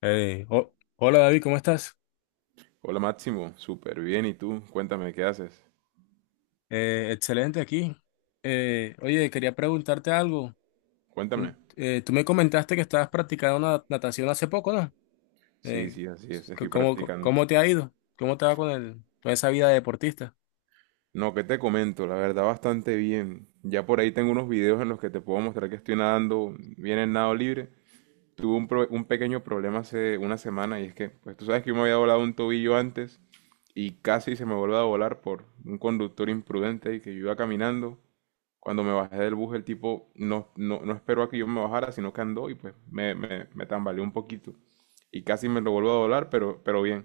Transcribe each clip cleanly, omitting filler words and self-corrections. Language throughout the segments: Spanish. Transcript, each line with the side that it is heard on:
left: Hey, hola David, ¿cómo estás?
right: Hola Máximo, súper bien. ¿Y tú? Cuéntame, ¿qué haces?
left: Excelente aquí. Oye, quería preguntarte algo.
right: Cuéntame.
left: Tú, tú me comentaste que estabas practicando una natación hace poco, ¿no?
right: Sí,
left: Eh,
right: sí, así es, estoy
left: ¿cómo,
right: practicando.
left: cómo te ha ido? ¿Cómo te va con con esa vida de deportista?
right: No, ¿qué te comento? La verdad, bastante bien. Ya por ahí tengo unos videos en los que te puedo mostrar que estoy nadando bien en nado libre. Tuve un pequeño problema hace una semana y es que, pues tú sabes que yo me había volado un tobillo antes y casi se me vuelve a volar por un conductor imprudente y que yo iba caminando. Cuando me bajé del bus, el tipo no, no, no esperó a que yo me bajara, sino que andó y pues me tambaleó un poquito. Y casi me lo vuelvo a doblar, pero bien.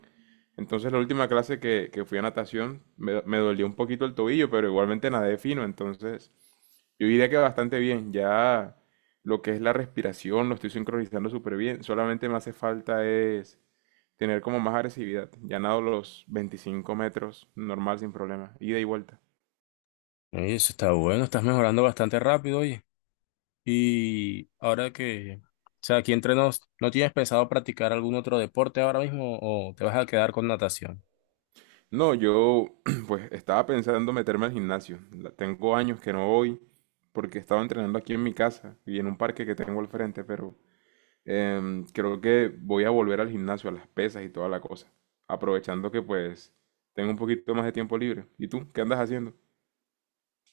right: Entonces la última clase que fui a natación me dolió un poquito el tobillo, pero igualmente nadé fino. Entonces yo diría que bastante bien. Ya lo que es la respiración lo estoy sincronizando súper bien. Solamente me hace falta es tener como más agresividad. Ya nado los 25 metros normal sin problema. Ida y vuelta.
left: Oye, eso está bueno, estás mejorando bastante rápido, oye. Y ahora que, o sea, aquí entre nos, ¿no tienes pensado practicar algún otro deporte ahora mismo o te vas a quedar con natación?
right: No, yo pues estaba pensando meterme al gimnasio. Tengo años que no voy porque estaba entrenando aquí en mi casa y en un parque que tengo al frente, pero creo que voy a volver al gimnasio, a las pesas y toda la cosa. Aprovechando que pues tengo un poquito más de tiempo libre. ¿Y tú? ¿Qué andas haciendo?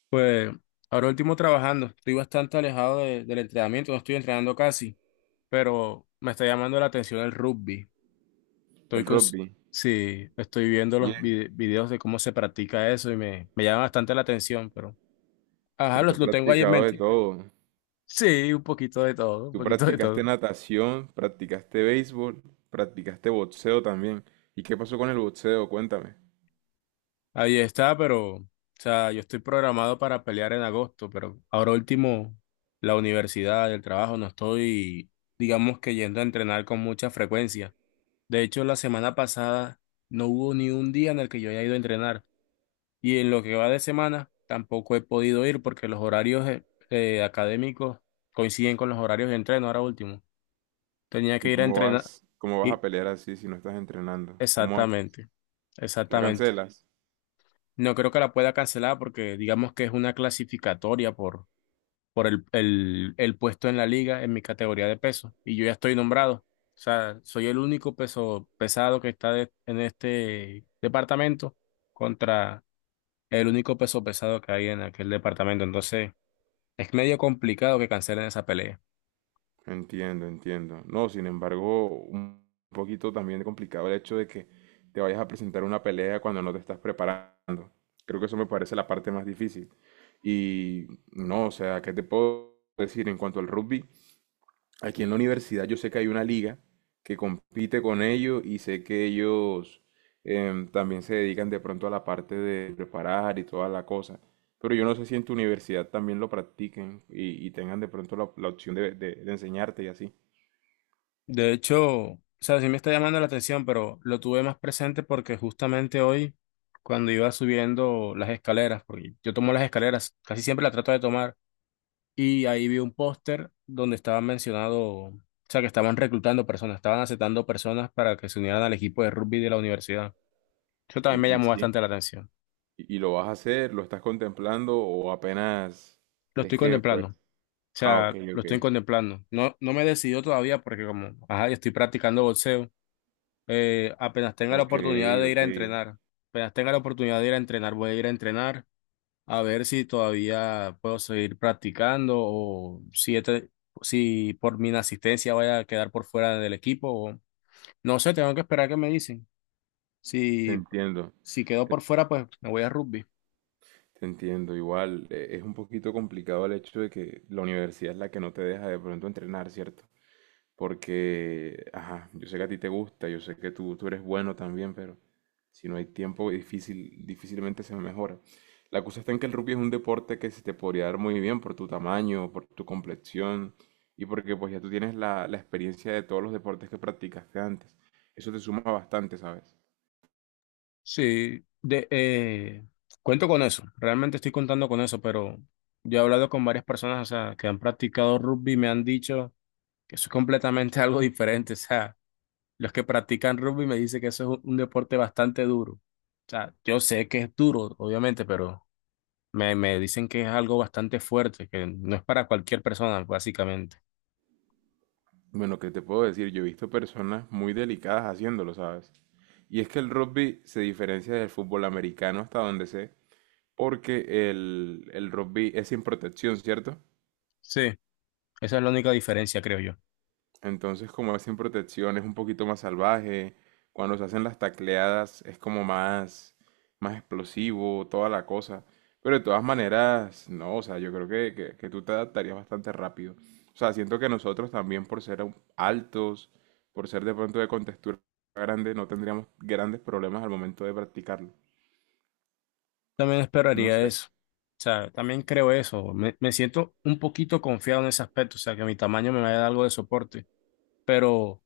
left: Pues ahora último trabajando, estoy bastante alejado del entrenamiento, no estoy entrenando casi, pero me está llamando la atención el rugby. Estoy
right: El
left: con,
right: rugby.
left: sí, estoy viendo los
right: Bien.
left: videos de cómo se practica eso y me llama bastante la atención, pero ajá,
right: Pero tú has
left: lo tengo ahí en
right: practicado de
left: mente.
right: todo.
left: Sí, un poquito de todo, un
right: Tú
left: poquito de
right: practicaste
left: todo.
right: natación, practicaste béisbol, practicaste boxeo también. ¿Y qué pasó con el boxeo? Cuéntame.
left: Ahí está, pero, o sea, yo estoy programado para pelear en agosto, pero ahora último, la universidad, el trabajo, no estoy, digamos que yendo a entrenar con mucha frecuencia. De hecho, la semana pasada no hubo ni un día en el que yo haya ido a entrenar y en lo que va de semana tampoco he podido ir porque los horarios académicos coinciden con los horarios de entreno. Ahora último, tenía que
right: ¿Y
left: ir a
right: cómo
left: entrenar
right: vas, cómo vas a
left: y
right: pelear así si no estás entrenando? ¿Cómo haces?
left: exactamente,
right: ¿La
left: exactamente.
right: cancelas?
left: No creo que la pueda cancelar porque digamos que es una clasificatoria por el puesto en la liga en mi categoría de peso y yo ya estoy nombrado. O sea, soy el único peso pesado que está en este departamento contra el único peso pesado que hay en aquel departamento. Entonces, es medio complicado que cancelen esa pelea.
right: Entiendo, entiendo. No, sin embargo, un poquito también complicado el hecho de que te vayas a presentar una pelea cuando no te estás preparando. Creo que eso me parece la parte más difícil. Y no, o sea, ¿qué te puedo decir en cuanto al rugby? Aquí en la universidad yo sé que hay una liga que compite con ellos y sé que ellos también se dedican de pronto a la parte de preparar y toda la cosa. Pero yo no sé si en tu universidad también lo practiquen y tengan de pronto la opción de enseñarte y así.
left: De hecho, o sea, sí me está llamando la atención, pero lo tuve más presente porque justamente hoy, cuando iba subiendo las escaleras, porque yo tomo las escaleras, casi siempre las trato de tomar y ahí vi un póster donde estaban mencionado, o sea, que estaban reclutando personas, estaban aceptando personas para que se unieran al equipo de rugby de la universidad. Eso también me
right: Y
left: llamó
right: sí.
left: bastante la atención.
right: Y lo vas a hacer? ¿Lo estás contemplando o apenas
left: Lo
right: es
left: estoy
right: que pues?
left: contemplando, o
right: Ah, ok,
left: sea, lo
right: ok.
left: estoy contemplando. No, no me he decidido todavía porque como, ajá, yo estoy practicando boxeo, apenas tenga la
right: Ok,
left: oportunidad de ir
right: ok.
left: a entrenar, apenas tenga la oportunidad de ir a entrenar, voy a ir a entrenar a ver si todavía puedo seguir practicando o si, si por mi inasistencia voy a quedar por fuera del equipo. No sé, tengo que esperar que me dicen.
right: Te
left: Si,
right: entiendo.
left: si quedo
right: Te-
left: por fuera, pues me voy a rugby.
right: Te entiendo, igual es un poquito complicado el hecho de que la universidad es la que no te deja de pronto entrenar, ¿cierto? Porque, ajá, yo sé que a ti te gusta, yo sé que tú eres bueno también, pero si no hay tiempo, difícilmente se mejora. La cosa está en que el rugby es un deporte que se te podría dar muy bien por tu tamaño, por tu complexión y porque pues ya tú tienes la experiencia de todos los deportes que practicaste antes. Eso te suma bastante, ¿sabes?
left: Sí, cuento con eso. Realmente estoy contando con eso, pero yo he hablado con varias personas, o sea, que han practicado rugby y me han dicho que eso es completamente algo diferente. O sea, los que practican rugby me dicen que eso es un deporte bastante duro. O sea, yo sé que es duro, obviamente, pero me dicen que es algo bastante fuerte, que no es para cualquier persona, básicamente.
right: Bueno, ¿qué te puedo decir? Yo he visto personas muy delicadas haciéndolo, ¿sabes? Y es que el rugby se diferencia del fútbol americano hasta donde sé, porque el rugby es sin protección, ¿cierto?
left: Sí, esa es la única diferencia, creo yo.
right: Entonces, como es sin protección, es un poquito más salvaje. Cuando se hacen las tacleadas es como más, explosivo, toda la cosa. Pero de todas maneras, no, o sea, yo creo que, que tú te adaptarías bastante rápido. O sea, siento que nosotros también por ser altos, por ser de pronto de contextura grande, no tendríamos grandes problemas al momento de practicarlo.
left: También
right: No
left: esperaría
right: sé,
left: eso. O sea, también creo eso. Me siento un poquito confiado en ese aspecto. O sea, que mi tamaño me vaya a dar algo de soporte. Pero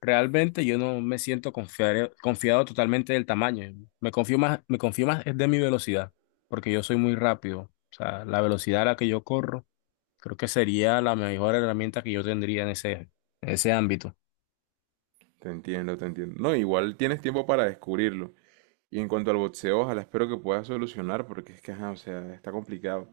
left: realmente yo no me siento confiado totalmente del tamaño. Me confío más es de mi velocidad. Porque yo soy muy rápido. O sea, la velocidad a la que yo corro, creo que sería la mejor herramienta que yo tendría en ese ámbito.
right: te entiendo, te entiendo. No, igual tienes tiempo para descubrirlo. Y en cuanto al boxeo, ojalá espero que puedas solucionar, porque es que, ajá, o sea, está complicado.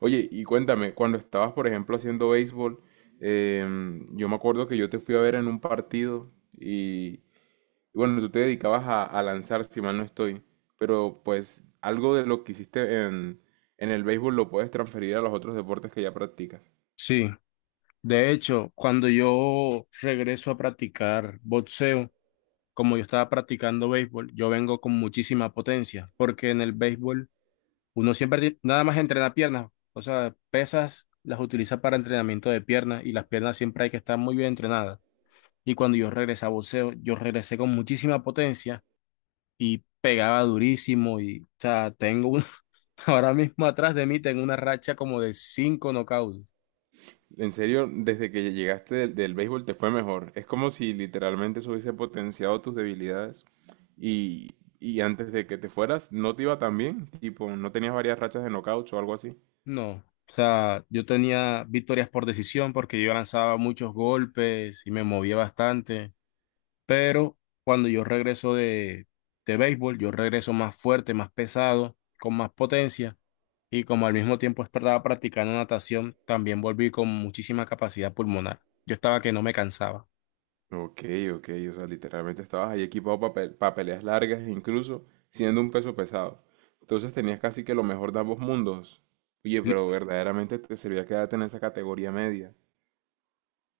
right: Oye, y cuéntame, cuando estabas, por ejemplo, haciendo béisbol, yo me acuerdo que yo te fui a ver en un partido y, y bueno, tú te dedicabas a lanzar, si mal no estoy, pero pues algo de lo que hiciste en, el béisbol lo puedes transferir a los otros deportes que ya practicas.
left: Sí. De hecho, cuando yo regreso a practicar boxeo, como yo estaba practicando béisbol, yo vengo con muchísima potencia, porque en el béisbol uno siempre nada más entrena piernas, o sea, pesas las utiliza para entrenamiento de piernas y las piernas siempre hay que estar muy bien entrenadas. Y cuando yo regresé a boxeo, yo regresé con muchísima potencia y pegaba durísimo y, o sea, ahora mismo atrás de mí tengo una racha como de cinco knockouts.
right: En serio, desde que llegaste del béisbol te fue mejor. Es como si literalmente eso hubiese potenciado tus debilidades y antes de que te fueras no te iba tan bien, tipo, no tenías varias rachas de knockout o algo así.
left: No, o sea, yo tenía victorias por decisión porque yo lanzaba muchos golpes y me movía bastante. Pero cuando yo regreso de béisbol, yo regreso más fuerte, más pesado, con más potencia. Y como al mismo tiempo estaba practicando natación, también volví con muchísima capacidad pulmonar. Yo estaba que no me cansaba.
right: Ok, ok, o sea, literalmente estabas ahí equipado para peleas largas, incluso siendo un peso pesado. Entonces tenías casi que lo mejor de ambos mundos. Oye,
left: Li-
right: pero verdaderamente te servía quedarte en esa categoría media.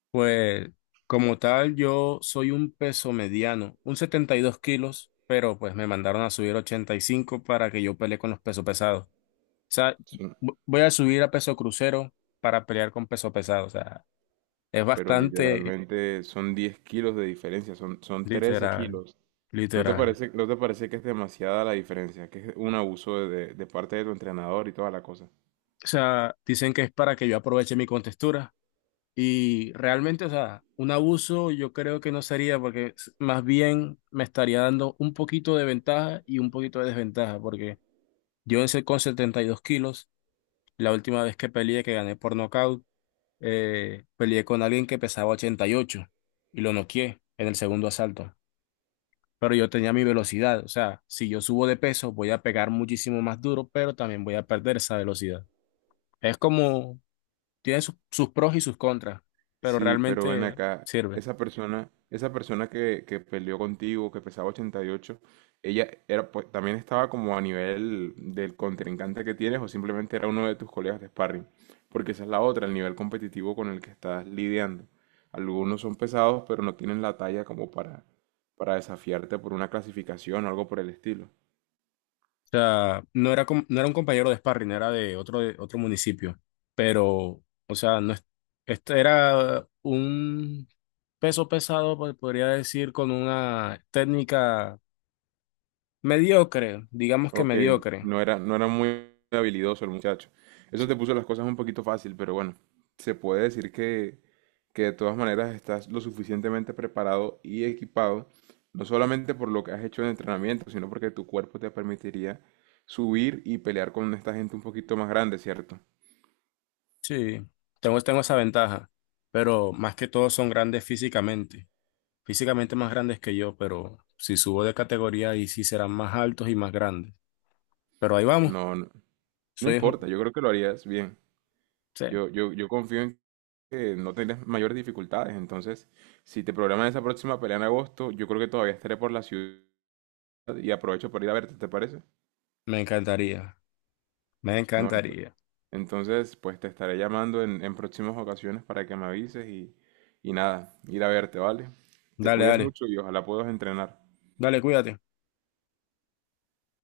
left: Pues como tal, yo soy un peso mediano, un 72 kilos, pero pues me mandaron a subir 85 para que yo pelee con los pesos pesados. O sea,
right: Sí.
left: voy a subir a peso crucero para pelear con peso pesado. O sea, es
right: Pero
left: bastante...
right: literalmente son 10 kilos de diferencia, son, trece
left: Literal,
right: kilos. ¿No te
left: literal.
right: parece, no te parece que es demasiada la diferencia? Que es un abuso de, de parte de tu entrenador y toda la cosa.
left: O sea, dicen que es para que yo aproveche mi contextura y realmente, o sea, un abuso yo creo que no sería porque más bien me estaría dando un poquito de ventaja y un poquito de desventaja porque yo con 72 kilos, la última vez que peleé, que gané por nocaut, peleé con alguien que pesaba 88 y ocho y lo noqueé en el segundo asalto. Pero yo tenía mi velocidad, o sea, si yo subo de peso voy a pegar muchísimo más duro, pero también voy a perder esa velocidad. Es como, tiene sus, sus pros y sus contras, pero
right: Sí, pero ven
left: realmente
right: acá,
left: sirve. O
right: esa persona que peleó contigo, que pesaba 88, ¿ella era, pues, también estaba como a nivel del contrincante que tienes o simplemente era uno de tus colegas de sparring? Porque esa es la otra, el nivel competitivo con el que estás lidiando. Algunos son pesados, pero no tienen la talla como para, desafiarte por una clasificación o algo por el estilo.
left: sea, no era, no era un compañero de sparring, era de otro municipio, pero, o sea, no es- este era un peso pesado, podría decir, con una técnica mediocre, digamos que
right: Ok,
left: mediocre.
right: no era muy habilidoso el muchacho. Eso
left: Sí,
right: te puso las cosas un poquito fácil, pero bueno, se puede decir que de todas maneras estás lo suficientemente preparado y equipado, no solamente por lo que has hecho en entrenamiento, sino porque tu cuerpo te permitiría subir y pelear con esta gente un poquito más grande, ¿cierto?
left: sí, tengo, tengo esa ventaja, pero más que todo son grandes físicamente. Físicamente más grandes que yo, pero si subo de categoría ahí sí serán más altos y más grandes. Pero ahí vamos.
right: No, no, no
left: Soy,
right: importa,
left: un-
right: yo creo que lo harías bien.
left: sí,
right: Yo, yo confío en que no tendrás mayores dificultades, entonces, si te programas esa próxima pelea en agosto, yo creo que todavía estaré por la ciudad y aprovecho para ir a verte, ¿te parece?
left: me encantaría, me
right: No,
left: encantaría.
right: entonces, pues te estaré llamando en, próximas ocasiones para que me avises y nada, ir a verte, ¿vale? Te
left: Dale,
right: cuidas
left: dale,
right: mucho y ojalá puedas entrenar.
left: dale, cuídate.